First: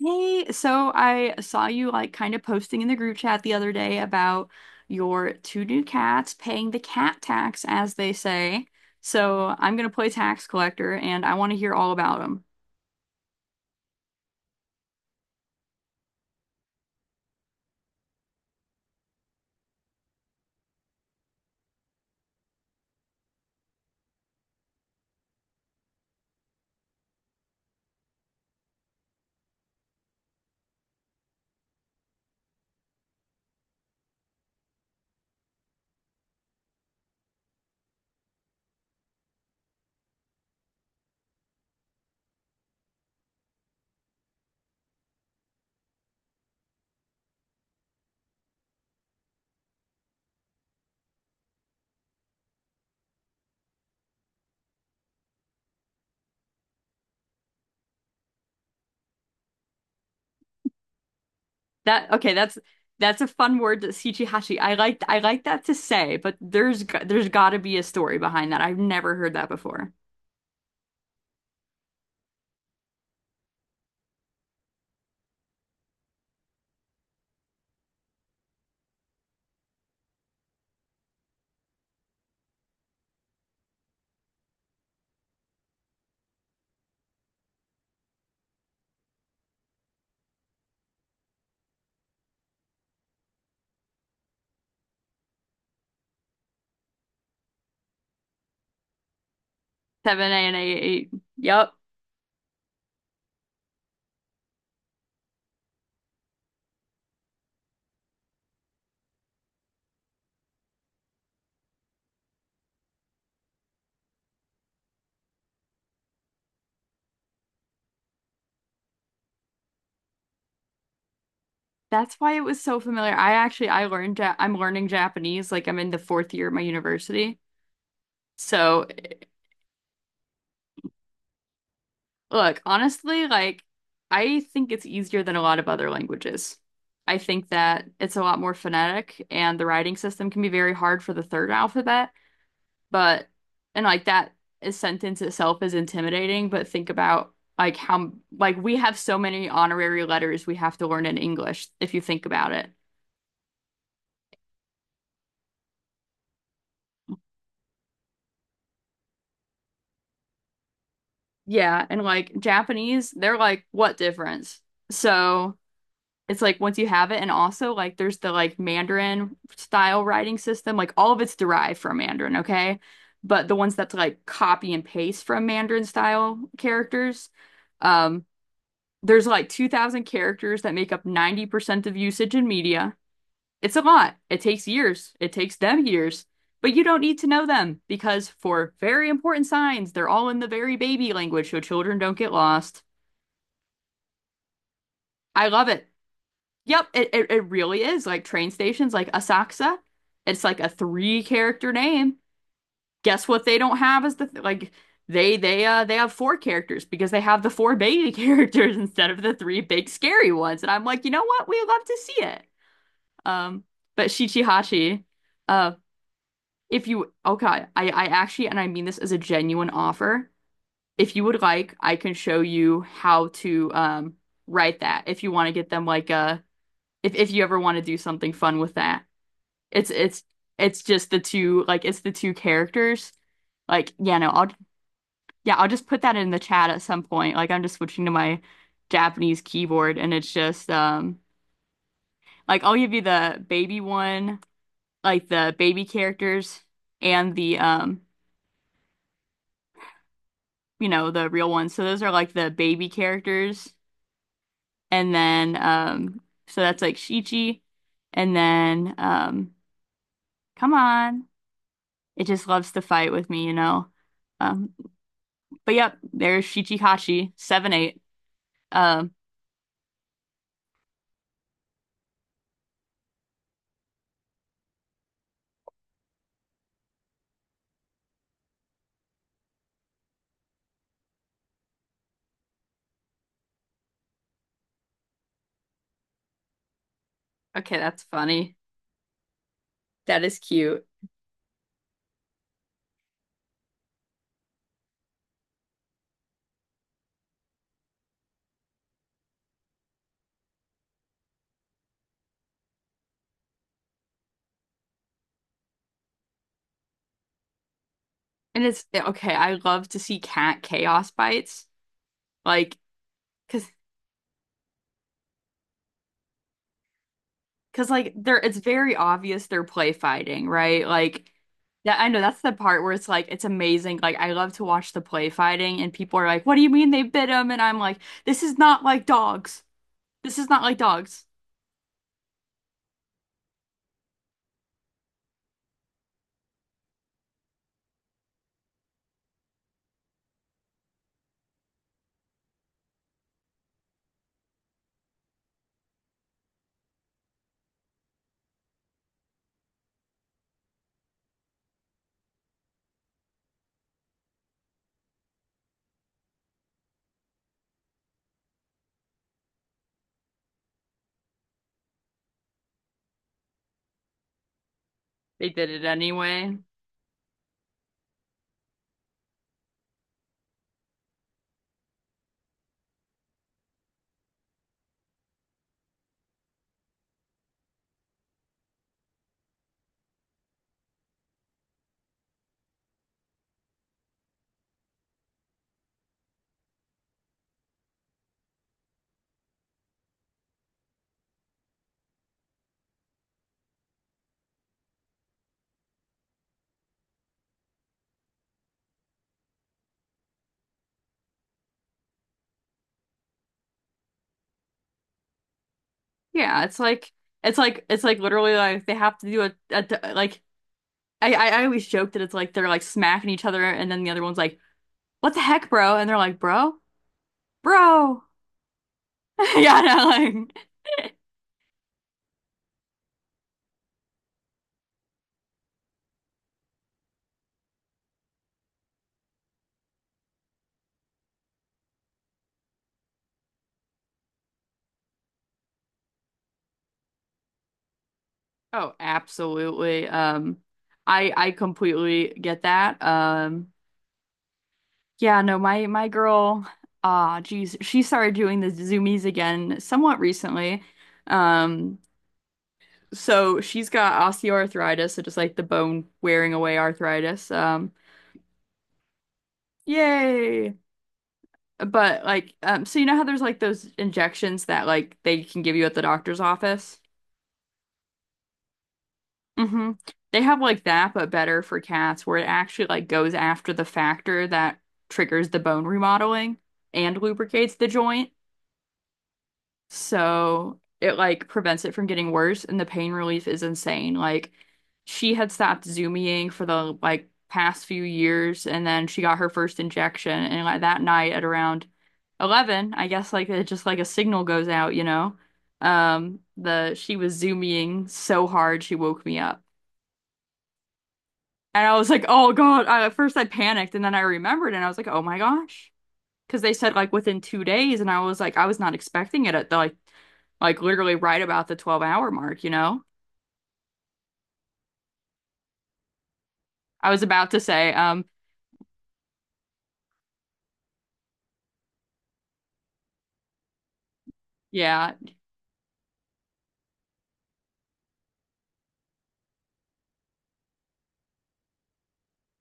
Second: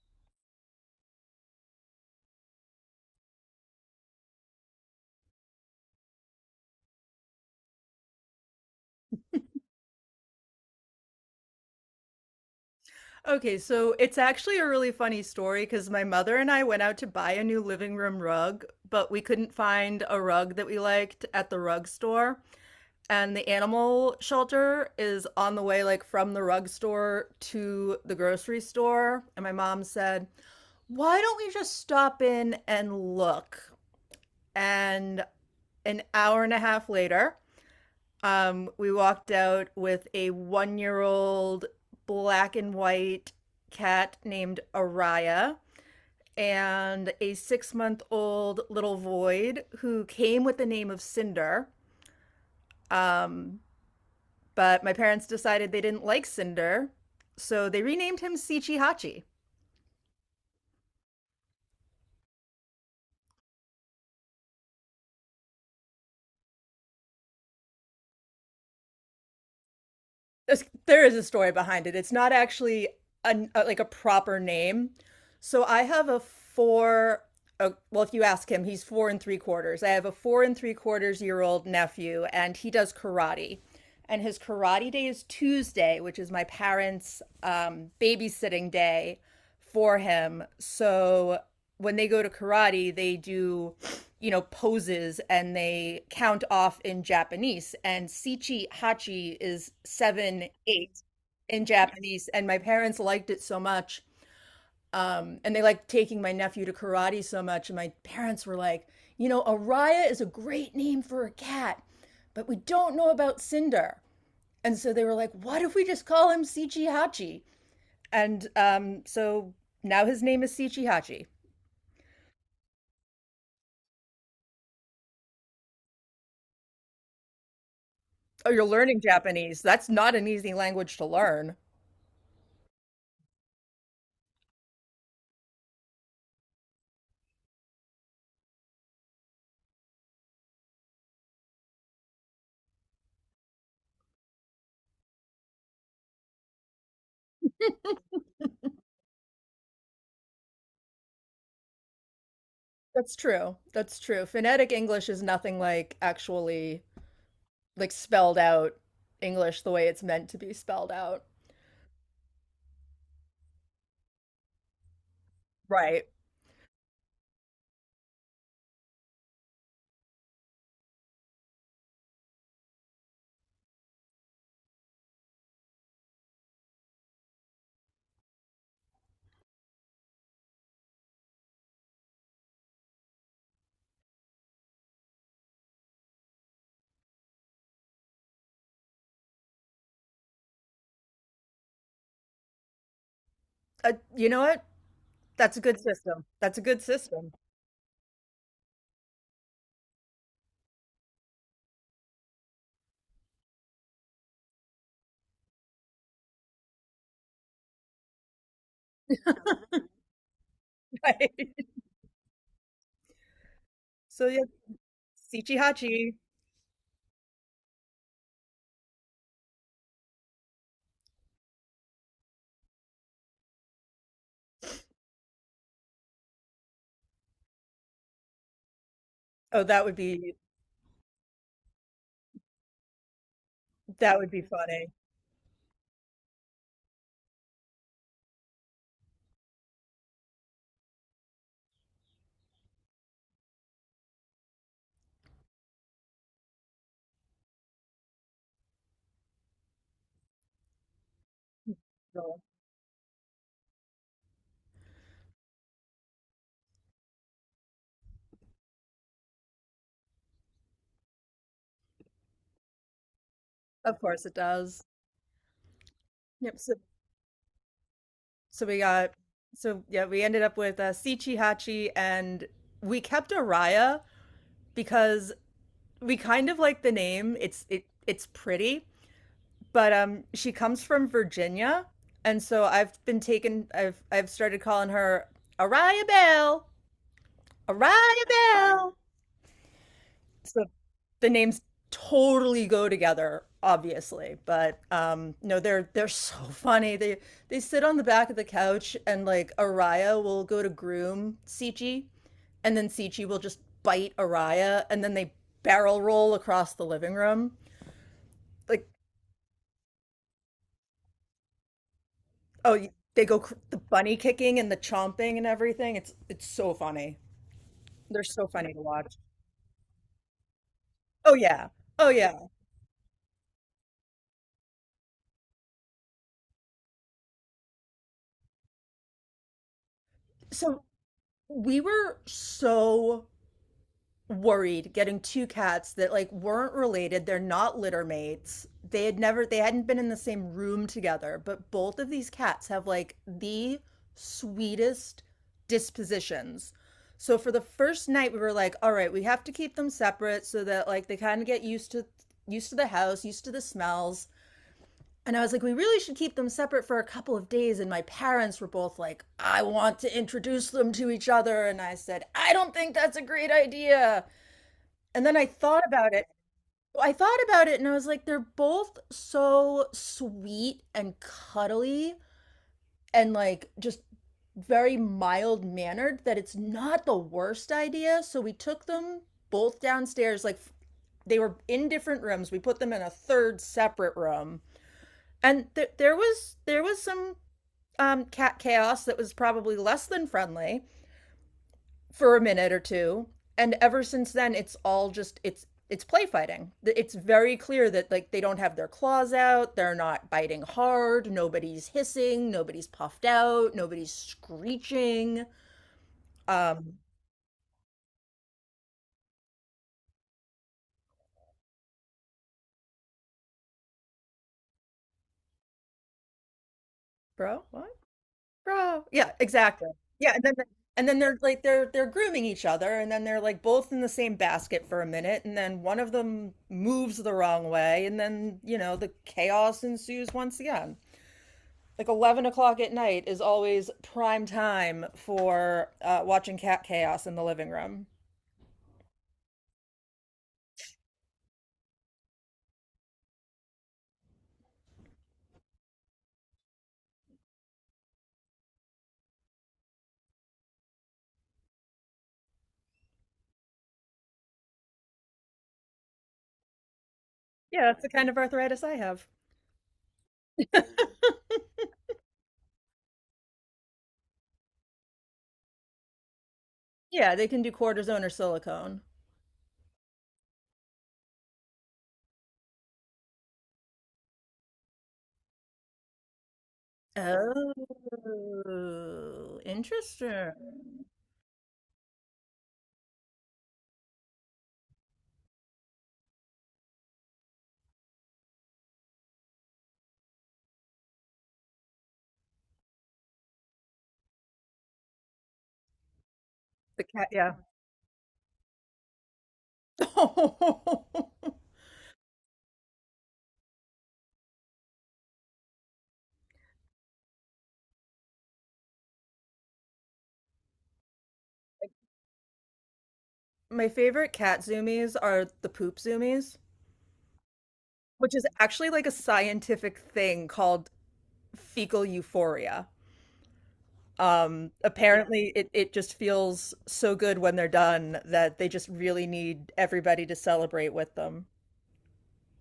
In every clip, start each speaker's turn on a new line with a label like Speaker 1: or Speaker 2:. Speaker 1: Hey, so I saw you like kind of posting in the group chat the other day about your two new cats paying the cat tax, as they say. So I'm gonna play tax collector, and I want to hear all about them.
Speaker 2: Okay, so it's actually a really funny story because my mother and I went out to buy a new living room rug, but we couldn't find a rug that we liked at the rug store. And the animal shelter is on the way, like from the rug store to the grocery store. And my mom said, why don't we just stop in and look? And an hour and a half later, we walked out with a 1 year old black and white cat named Araya and a 6 month old little void who came with the name of Cinder. Um, but my parents decided they didn't like Cinder, so they renamed him Sichi Hachi.
Speaker 1: That okay? That's a fun word, shichihashi. I like that to say, but there's got to be a story behind that. I've never heard that before.
Speaker 2: There is a story behind it. It's not actually an, like a proper name. So I have well, if you ask him, he's four and three quarters. I have a four and three quarters year old nephew, and he does karate. And his karate day is Tuesday, which is my parents' babysitting day for him. So when they go to karate, they do, poses and they count off in Japanese. And Sichi Hachi is
Speaker 1: Seven A
Speaker 2: seven,
Speaker 1: and
Speaker 2: eight
Speaker 1: eight.
Speaker 2: in
Speaker 1: Yep.
Speaker 2: Japanese. And my parents liked it so much. And they liked taking my nephew to karate so much. And my parents were like, you know, Araya is a great name for a cat, but we don't know about Cinder. And so they were like, what if we just call him Sichi Hachi? And so now his name is Sichi Hachi.
Speaker 1: That's why it was so familiar. I learned I'm learning Japanese. Like I'm in the fourth year of my university.
Speaker 2: Oh, you're
Speaker 1: So
Speaker 2: learning Japanese. That's not an easy language to learn.
Speaker 1: look, honestly, like I think it's easier than a lot of other languages. I think that it's a lot more phonetic and the writing system can be very hard for the third alphabet, but and like that is sentence itself is intimidating, but think about like how like we have so many honorary letters we have to learn in English if you think about it.
Speaker 2: That's true. That's true. Phonetic English is nothing like actually like spelled out English the way it's meant to be spelled out.
Speaker 1: Yeah, and like Japanese, they're like what difference? So
Speaker 2: Right.
Speaker 1: it's like once you have it, and also like there's the like Mandarin style writing system, like all of it's derived from Mandarin, okay? But the ones that's like copy and paste from Mandarin style characters, um, there's like 2,000 characters that make up 90% of usage in media. It's a lot. It takes years. It takes them years. But you don't need to know them because for very important signs, they're all in the very baby language so children don't get lost.
Speaker 2: You know what?
Speaker 1: I
Speaker 2: That's a
Speaker 1: love
Speaker 2: good
Speaker 1: it.
Speaker 2: system. That's a good
Speaker 1: Yep, it, it,
Speaker 2: system.
Speaker 1: it really is like train stations, like Asakusa. It's like a three character name. Guess what they don't have is the th like they have four characters because they have the four baby characters instead of the three big scary ones. And I'm like, you know what? We
Speaker 2: Right.
Speaker 1: love to see it. Um, but
Speaker 2: So yeah,
Speaker 1: Shichihachi, uh,
Speaker 2: Hachi.
Speaker 1: if you okay, I actually and I mean this as a genuine offer. If you would like, I can show you how to write that if you want to get them like a if you ever want to do something fun with that.
Speaker 2: Oh, that
Speaker 1: It's
Speaker 2: would
Speaker 1: it's
Speaker 2: be
Speaker 1: it's just the two like it's the two characters. Like yeah,
Speaker 2: that
Speaker 1: no,
Speaker 2: would be
Speaker 1: I'll
Speaker 2: funny.
Speaker 1: yeah, I'll just put that in the chat at some point. Like I'm just switching to my Japanese keyboard and it's just like I'll give you the baby one, like the baby characters and the you know, the real ones. So those are like
Speaker 2: Well,
Speaker 1: the baby characters and then so that's like Shichi and then come on. It just loves to fight with me, you know.
Speaker 2: of course it
Speaker 1: Um
Speaker 2: does.
Speaker 1: But yep, there's
Speaker 2: Yep.
Speaker 1: Shichikashi, 7 8.
Speaker 2: So we got
Speaker 1: Um,
Speaker 2: so yeah, we ended up with Hachi, and we kept Araya because we kind of like the name. It it's pretty, but she comes from Virginia, and so I've been taken I've started calling her Araya Bell.
Speaker 1: okay, that's
Speaker 2: Araya
Speaker 1: funny.
Speaker 2: Bell.
Speaker 1: That is
Speaker 2: So
Speaker 1: cute.
Speaker 2: the names totally go together, obviously. But no, they're so funny. They sit on the back of the couch and like Araya will go to groom Sichi and then Sichi will just bite Araya and then they barrel roll across the living room.
Speaker 1: And it's
Speaker 2: Like
Speaker 1: okay, I love to see cat chaos bites. Like,
Speaker 2: oh, they go cr
Speaker 1: cause
Speaker 2: the bunny kicking and the chomping and everything. It's so funny.
Speaker 1: cause like
Speaker 2: They're
Speaker 1: they're
Speaker 2: so
Speaker 1: it's
Speaker 2: funny to
Speaker 1: very
Speaker 2: watch.
Speaker 1: obvious they're play fighting, right? Like
Speaker 2: Oh yeah.
Speaker 1: that I
Speaker 2: Oh
Speaker 1: know that's
Speaker 2: yeah.
Speaker 1: the part where it's like it's amazing. Like I love to watch the play fighting and people are like, what do you mean they bit him? And I'm like, this is not like dogs. This is not like
Speaker 2: So
Speaker 1: dogs.
Speaker 2: we were so worried getting two cats that like weren't related. They're not litter mates. They hadn't been in the same room together, but both of these cats have like the sweetest dispositions. So for the first night we were like, all right, we have to keep them separate so that like they kind of get used to used to the house, used to the smells. And I was like, we really should keep them separate for a couple of days. And my parents were both like, I want to introduce them to each other. And I said, I don't think that's a great idea. And then I
Speaker 1: They did it
Speaker 2: thought about it.
Speaker 1: anyway.
Speaker 2: Well, I thought about it and I was like, they're both so sweet and cuddly and like just very mild mannered that it's not the worst idea. So we took them both downstairs. Like they were in different rooms. We put them in a third separate room. There was there was some cat chaos that was probably less than friendly for a minute or two, and ever since then it's all just it's play fighting. It's very clear that like they don't have their claws out, they're not biting hard, nobody's hissing, nobody's puffed out, nobody's screeching.
Speaker 1: Yeah, it's
Speaker 2: um
Speaker 1: like it's like literally like they have to do a like I always joke that it's like they're like smacking each other, and then the other one's like, "What the heck, bro?" And they're like, "Bro,
Speaker 2: Bro what,
Speaker 1: bro."
Speaker 2: bro, yeah,
Speaker 1: Yeah,
Speaker 2: exactly,
Speaker 1: no,
Speaker 2: yeah. and then
Speaker 1: like
Speaker 2: and then they're like they're grooming each other, and then they're like both in the same basket for a minute, and then one of them moves the wrong way, and then you know the chaos ensues once again. Like 11 o'clock at night is always prime time for watching cat chaos in the living room.
Speaker 1: oh, absolutely. I completely get that. Yeah, no, my girl, ah, geez, she started doing the zoomies again somewhat recently. Um, so she's got osteoarthritis, so just like the bone wearing away arthritis.
Speaker 2: Yeah, that's the kind of arthritis I have.
Speaker 1: Yay. But like, so you know how there's like those injections that like they can give you at the doctor's office?
Speaker 2: Yeah, they can do cortisone or silicone.
Speaker 1: Hmm. They have like that, but better for cats, where it actually like goes after the factor that triggers the bone remodeling and lubricates the joint.
Speaker 2: Oh, interesting.
Speaker 1: So it like prevents it from getting worse and the pain relief is insane. Like she had stopped Zumying for the like past few years and then she got her first injection and like that night at around 11, I guess like it just like a signal goes out, you know. The
Speaker 2: The
Speaker 1: she
Speaker 2: cat,
Speaker 1: was
Speaker 2: yeah.
Speaker 1: Zumying so hard she woke me up. And I was like, "Oh God." At first I panicked and then I remembered and I was like, "Oh my gosh," because they said like within 2 days, and I was like, I was not expecting it at the like literally right about the 12-hour mark, you know?
Speaker 2: My favorite cat zoomies are the poop zoomies,
Speaker 1: I was about to say,
Speaker 2: which is actually like a scientific thing called fecal euphoria.
Speaker 1: yeah,
Speaker 2: Apparently, it just feels so good when they're done that they just really need everybody to celebrate with them.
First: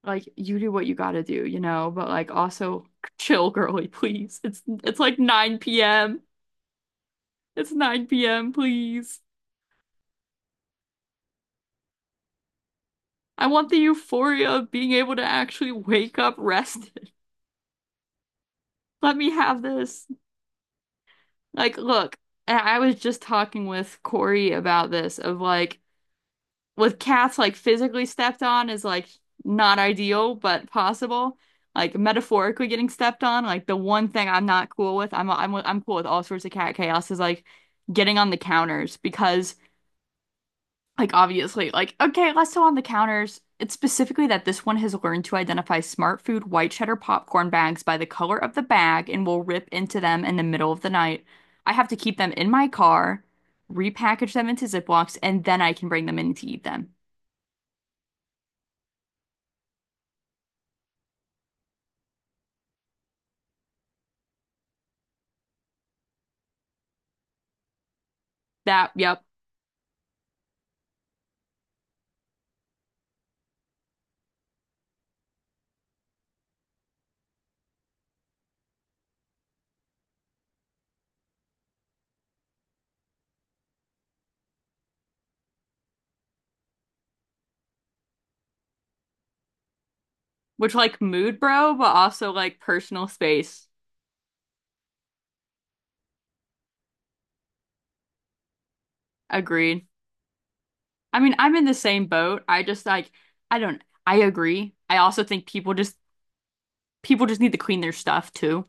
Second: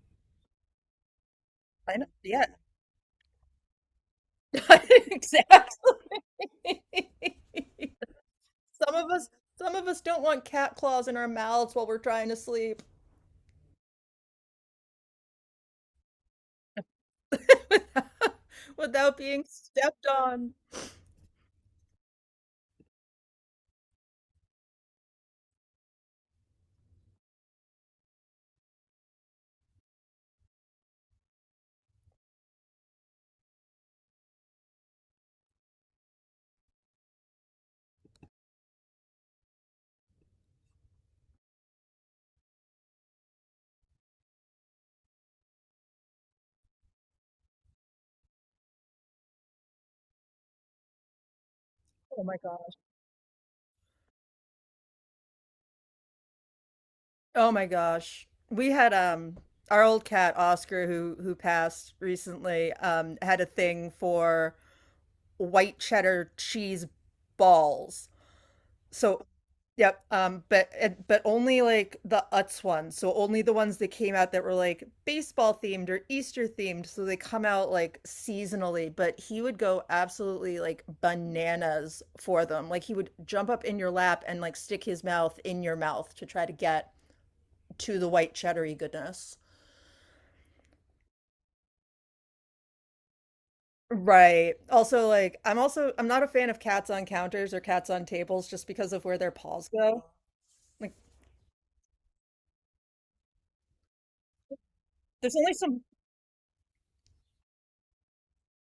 Speaker 1: like you do what you gotta do, you know,
Speaker 2: I know,
Speaker 1: but like
Speaker 2: yeah,
Speaker 1: also chill, girly, please. It's like 9
Speaker 2: exactly.
Speaker 1: p.m. It's 9 p.m.,
Speaker 2: Some of
Speaker 1: please.
Speaker 2: us, some of us don't want cat claws in our mouths while we're trying to sleep
Speaker 1: I want the euphoria of being able to actually wake up rested.
Speaker 2: without,
Speaker 1: Let
Speaker 2: without
Speaker 1: me
Speaker 2: being
Speaker 1: have
Speaker 2: stepped
Speaker 1: this.
Speaker 2: on.
Speaker 1: Like, look, and I was just talking with Corey about this of like with cats like physically stepped on is like not ideal but possible, like metaphorically getting stepped on, like the one thing I'm not cool with, I'm cool with all sorts of cat chaos, is like getting on the counters. Because like obviously like okay let's go on the counters, it's specifically that this one has learned to identify Smart Food white cheddar popcorn bags by the color of the bag and will rip into them in the middle of the night. I have to keep
Speaker 2: Oh
Speaker 1: them
Speaker 2: my
Speaker 1: in my
Speaker 2: God.
Speaker 1: car, repackage them into Ziplocs, and then I can bring them in to eat them.
Speaker 2: Oh my gosh. We had our old cat Oscar who passed recently had a thing for white cheddar cheese balls.
Speaker 1: That, yep.
Speaker 2: So yep, but only like the Utz ones. So only the ones that came out that were like baseball themed or Easter themed. So they come out like seasonally, but he would go absolutely like bananas for them. Like he would jump up in your lap and like stick his mouth in your mouth to try to get to the white cheddary goodness.
Speaker 1: Which like mood, bro, but also like personal space.
Speaker 2: Right. Also, like, I'm not a fan of cats on counters or cats on tables just because of where their paws
Speaker 1: Agreed.
Speaker 2: go. Like,
Speaker 1: I mean, I'm in the same boat. I just like I don't, I agree. I also
Speaker 2: there's
Speaker 1: think
Speaker 2: only some.
Speaker 1: people just need to clean their stuff too.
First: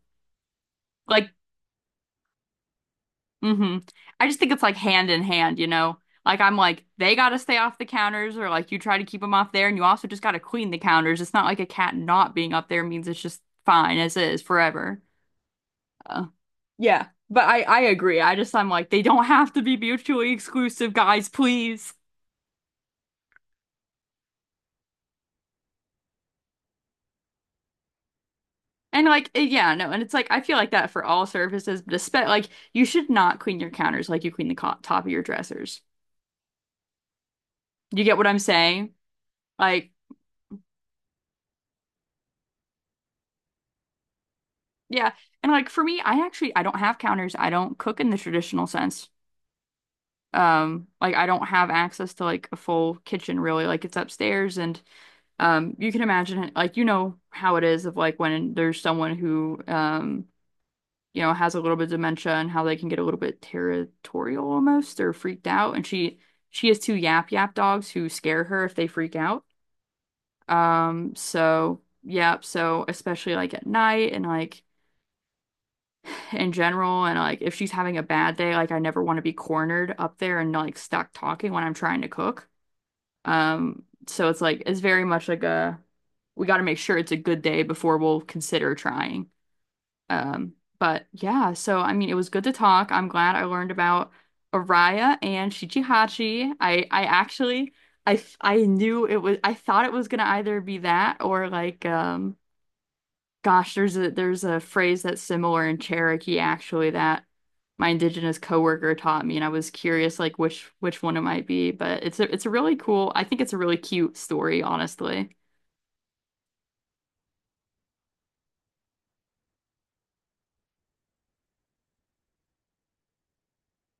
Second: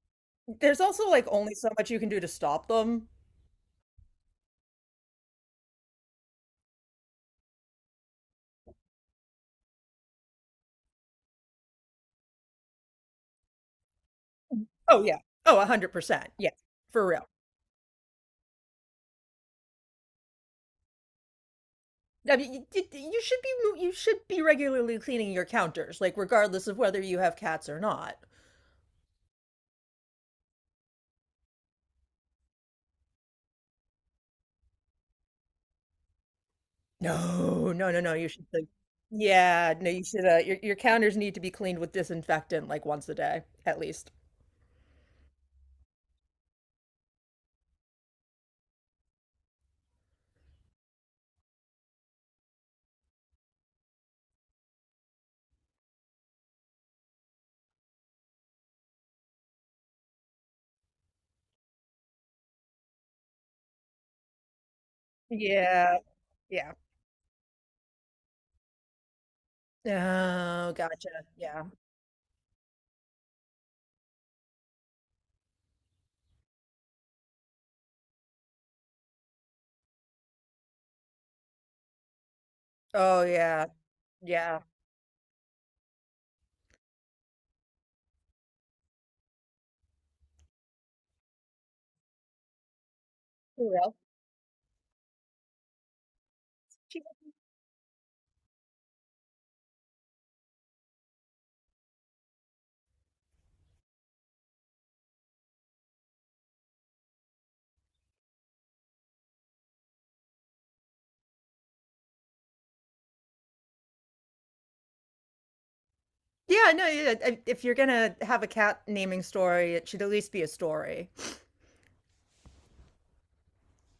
Speaker 2: There's also like
Speaker 1: Like,
Speaker 2: only so much you can do to stop them.
Speaker 1: mm-hmm. I just think it's like hand in hand, you know? Like I'm like they gotta stay off the counters, or like you try to keep them off there and you also just gotta clean the counters. It's not like a cat not being up there means it's just fine as is forever.
Speaker 2: Oh yeah. Oh, one hundred
Speaker 1: Uh,
Speaker 2: percent. Yeah,
Speaker 1: yeah,
Speaker 2: for real.
Speaker 1: but I agree. I just I'm like they don't have to be mutually exclusive, guys, please.
Speaker 2: I mean, you you should be you should be regularly cleaning your counters, like regardless of whether you have cats or not.
Speaker 1: And like, eh, yeah, no, and it's like I feel like that for all surfaces, but especially like you should not clean your counters like you clean the co top of your dressers.
Speaker 2: No, no, no,
Speaker 1: You
Speaker 2: no.
Speaker 1: get what
Speaker 2: You
Speaker 1: I'm
Speaker 2: should. Like,
Speaker 1: saying?
Speaker 2: yeah, no,
Speaker 1: Like,
Speaker 2: you should. Your counters need to be cleaned with disinfectant like once a day at least.
Speaker 1: yeah, and like for me, I don't have counters. I don't cook in the traditional sense. Like I don't have access to like a full kitchen really. Like it's upstairs, and you can imagine like you know how it is of like when there's someone who you know, has a little bit of dementia and how they can get a little bit territorial almost or freaked out. And
Speaker 2: Yeah,
Speaker 1: she
Speaker 2: yeah.
Speaker 1: has two yap yap dogs who scare her if they freak out.
Speaker 2: Oh, gotcha. Yeah.
Speaker 1: So yeah, so especially like at night and like in general and like if she's having a bad day, like I never want to be cornered up there and like stuck talking when I'm trying to cook.
Speaker 2: Oh, yeah.
Speaker 1: So it's
Speaker 2: Yeah.
Speaker 1: like it's very much like a we got to make sure it's a good day before we'll consider trying. But yeah, so I mean, it was good to talk. I'm glad I
Speaker 2: For
Speaker 1: learned
Speaker 2: real.
Speaker 1: about Araya and Shichihachi. I
Speaker 2: She
Speaker 1: I actually I knew it was I thought it was gonna either be that or like gosh, there's a phrase that's similar in Cherokee actually that my indigenous coworker taught me and I was curious like which one it might be, but it's a really cool, I think it's a really cute story, honestly.
Speaker 2: yeah, no, yeah, I if you're gonna have a cat naming story, it should at least be a story.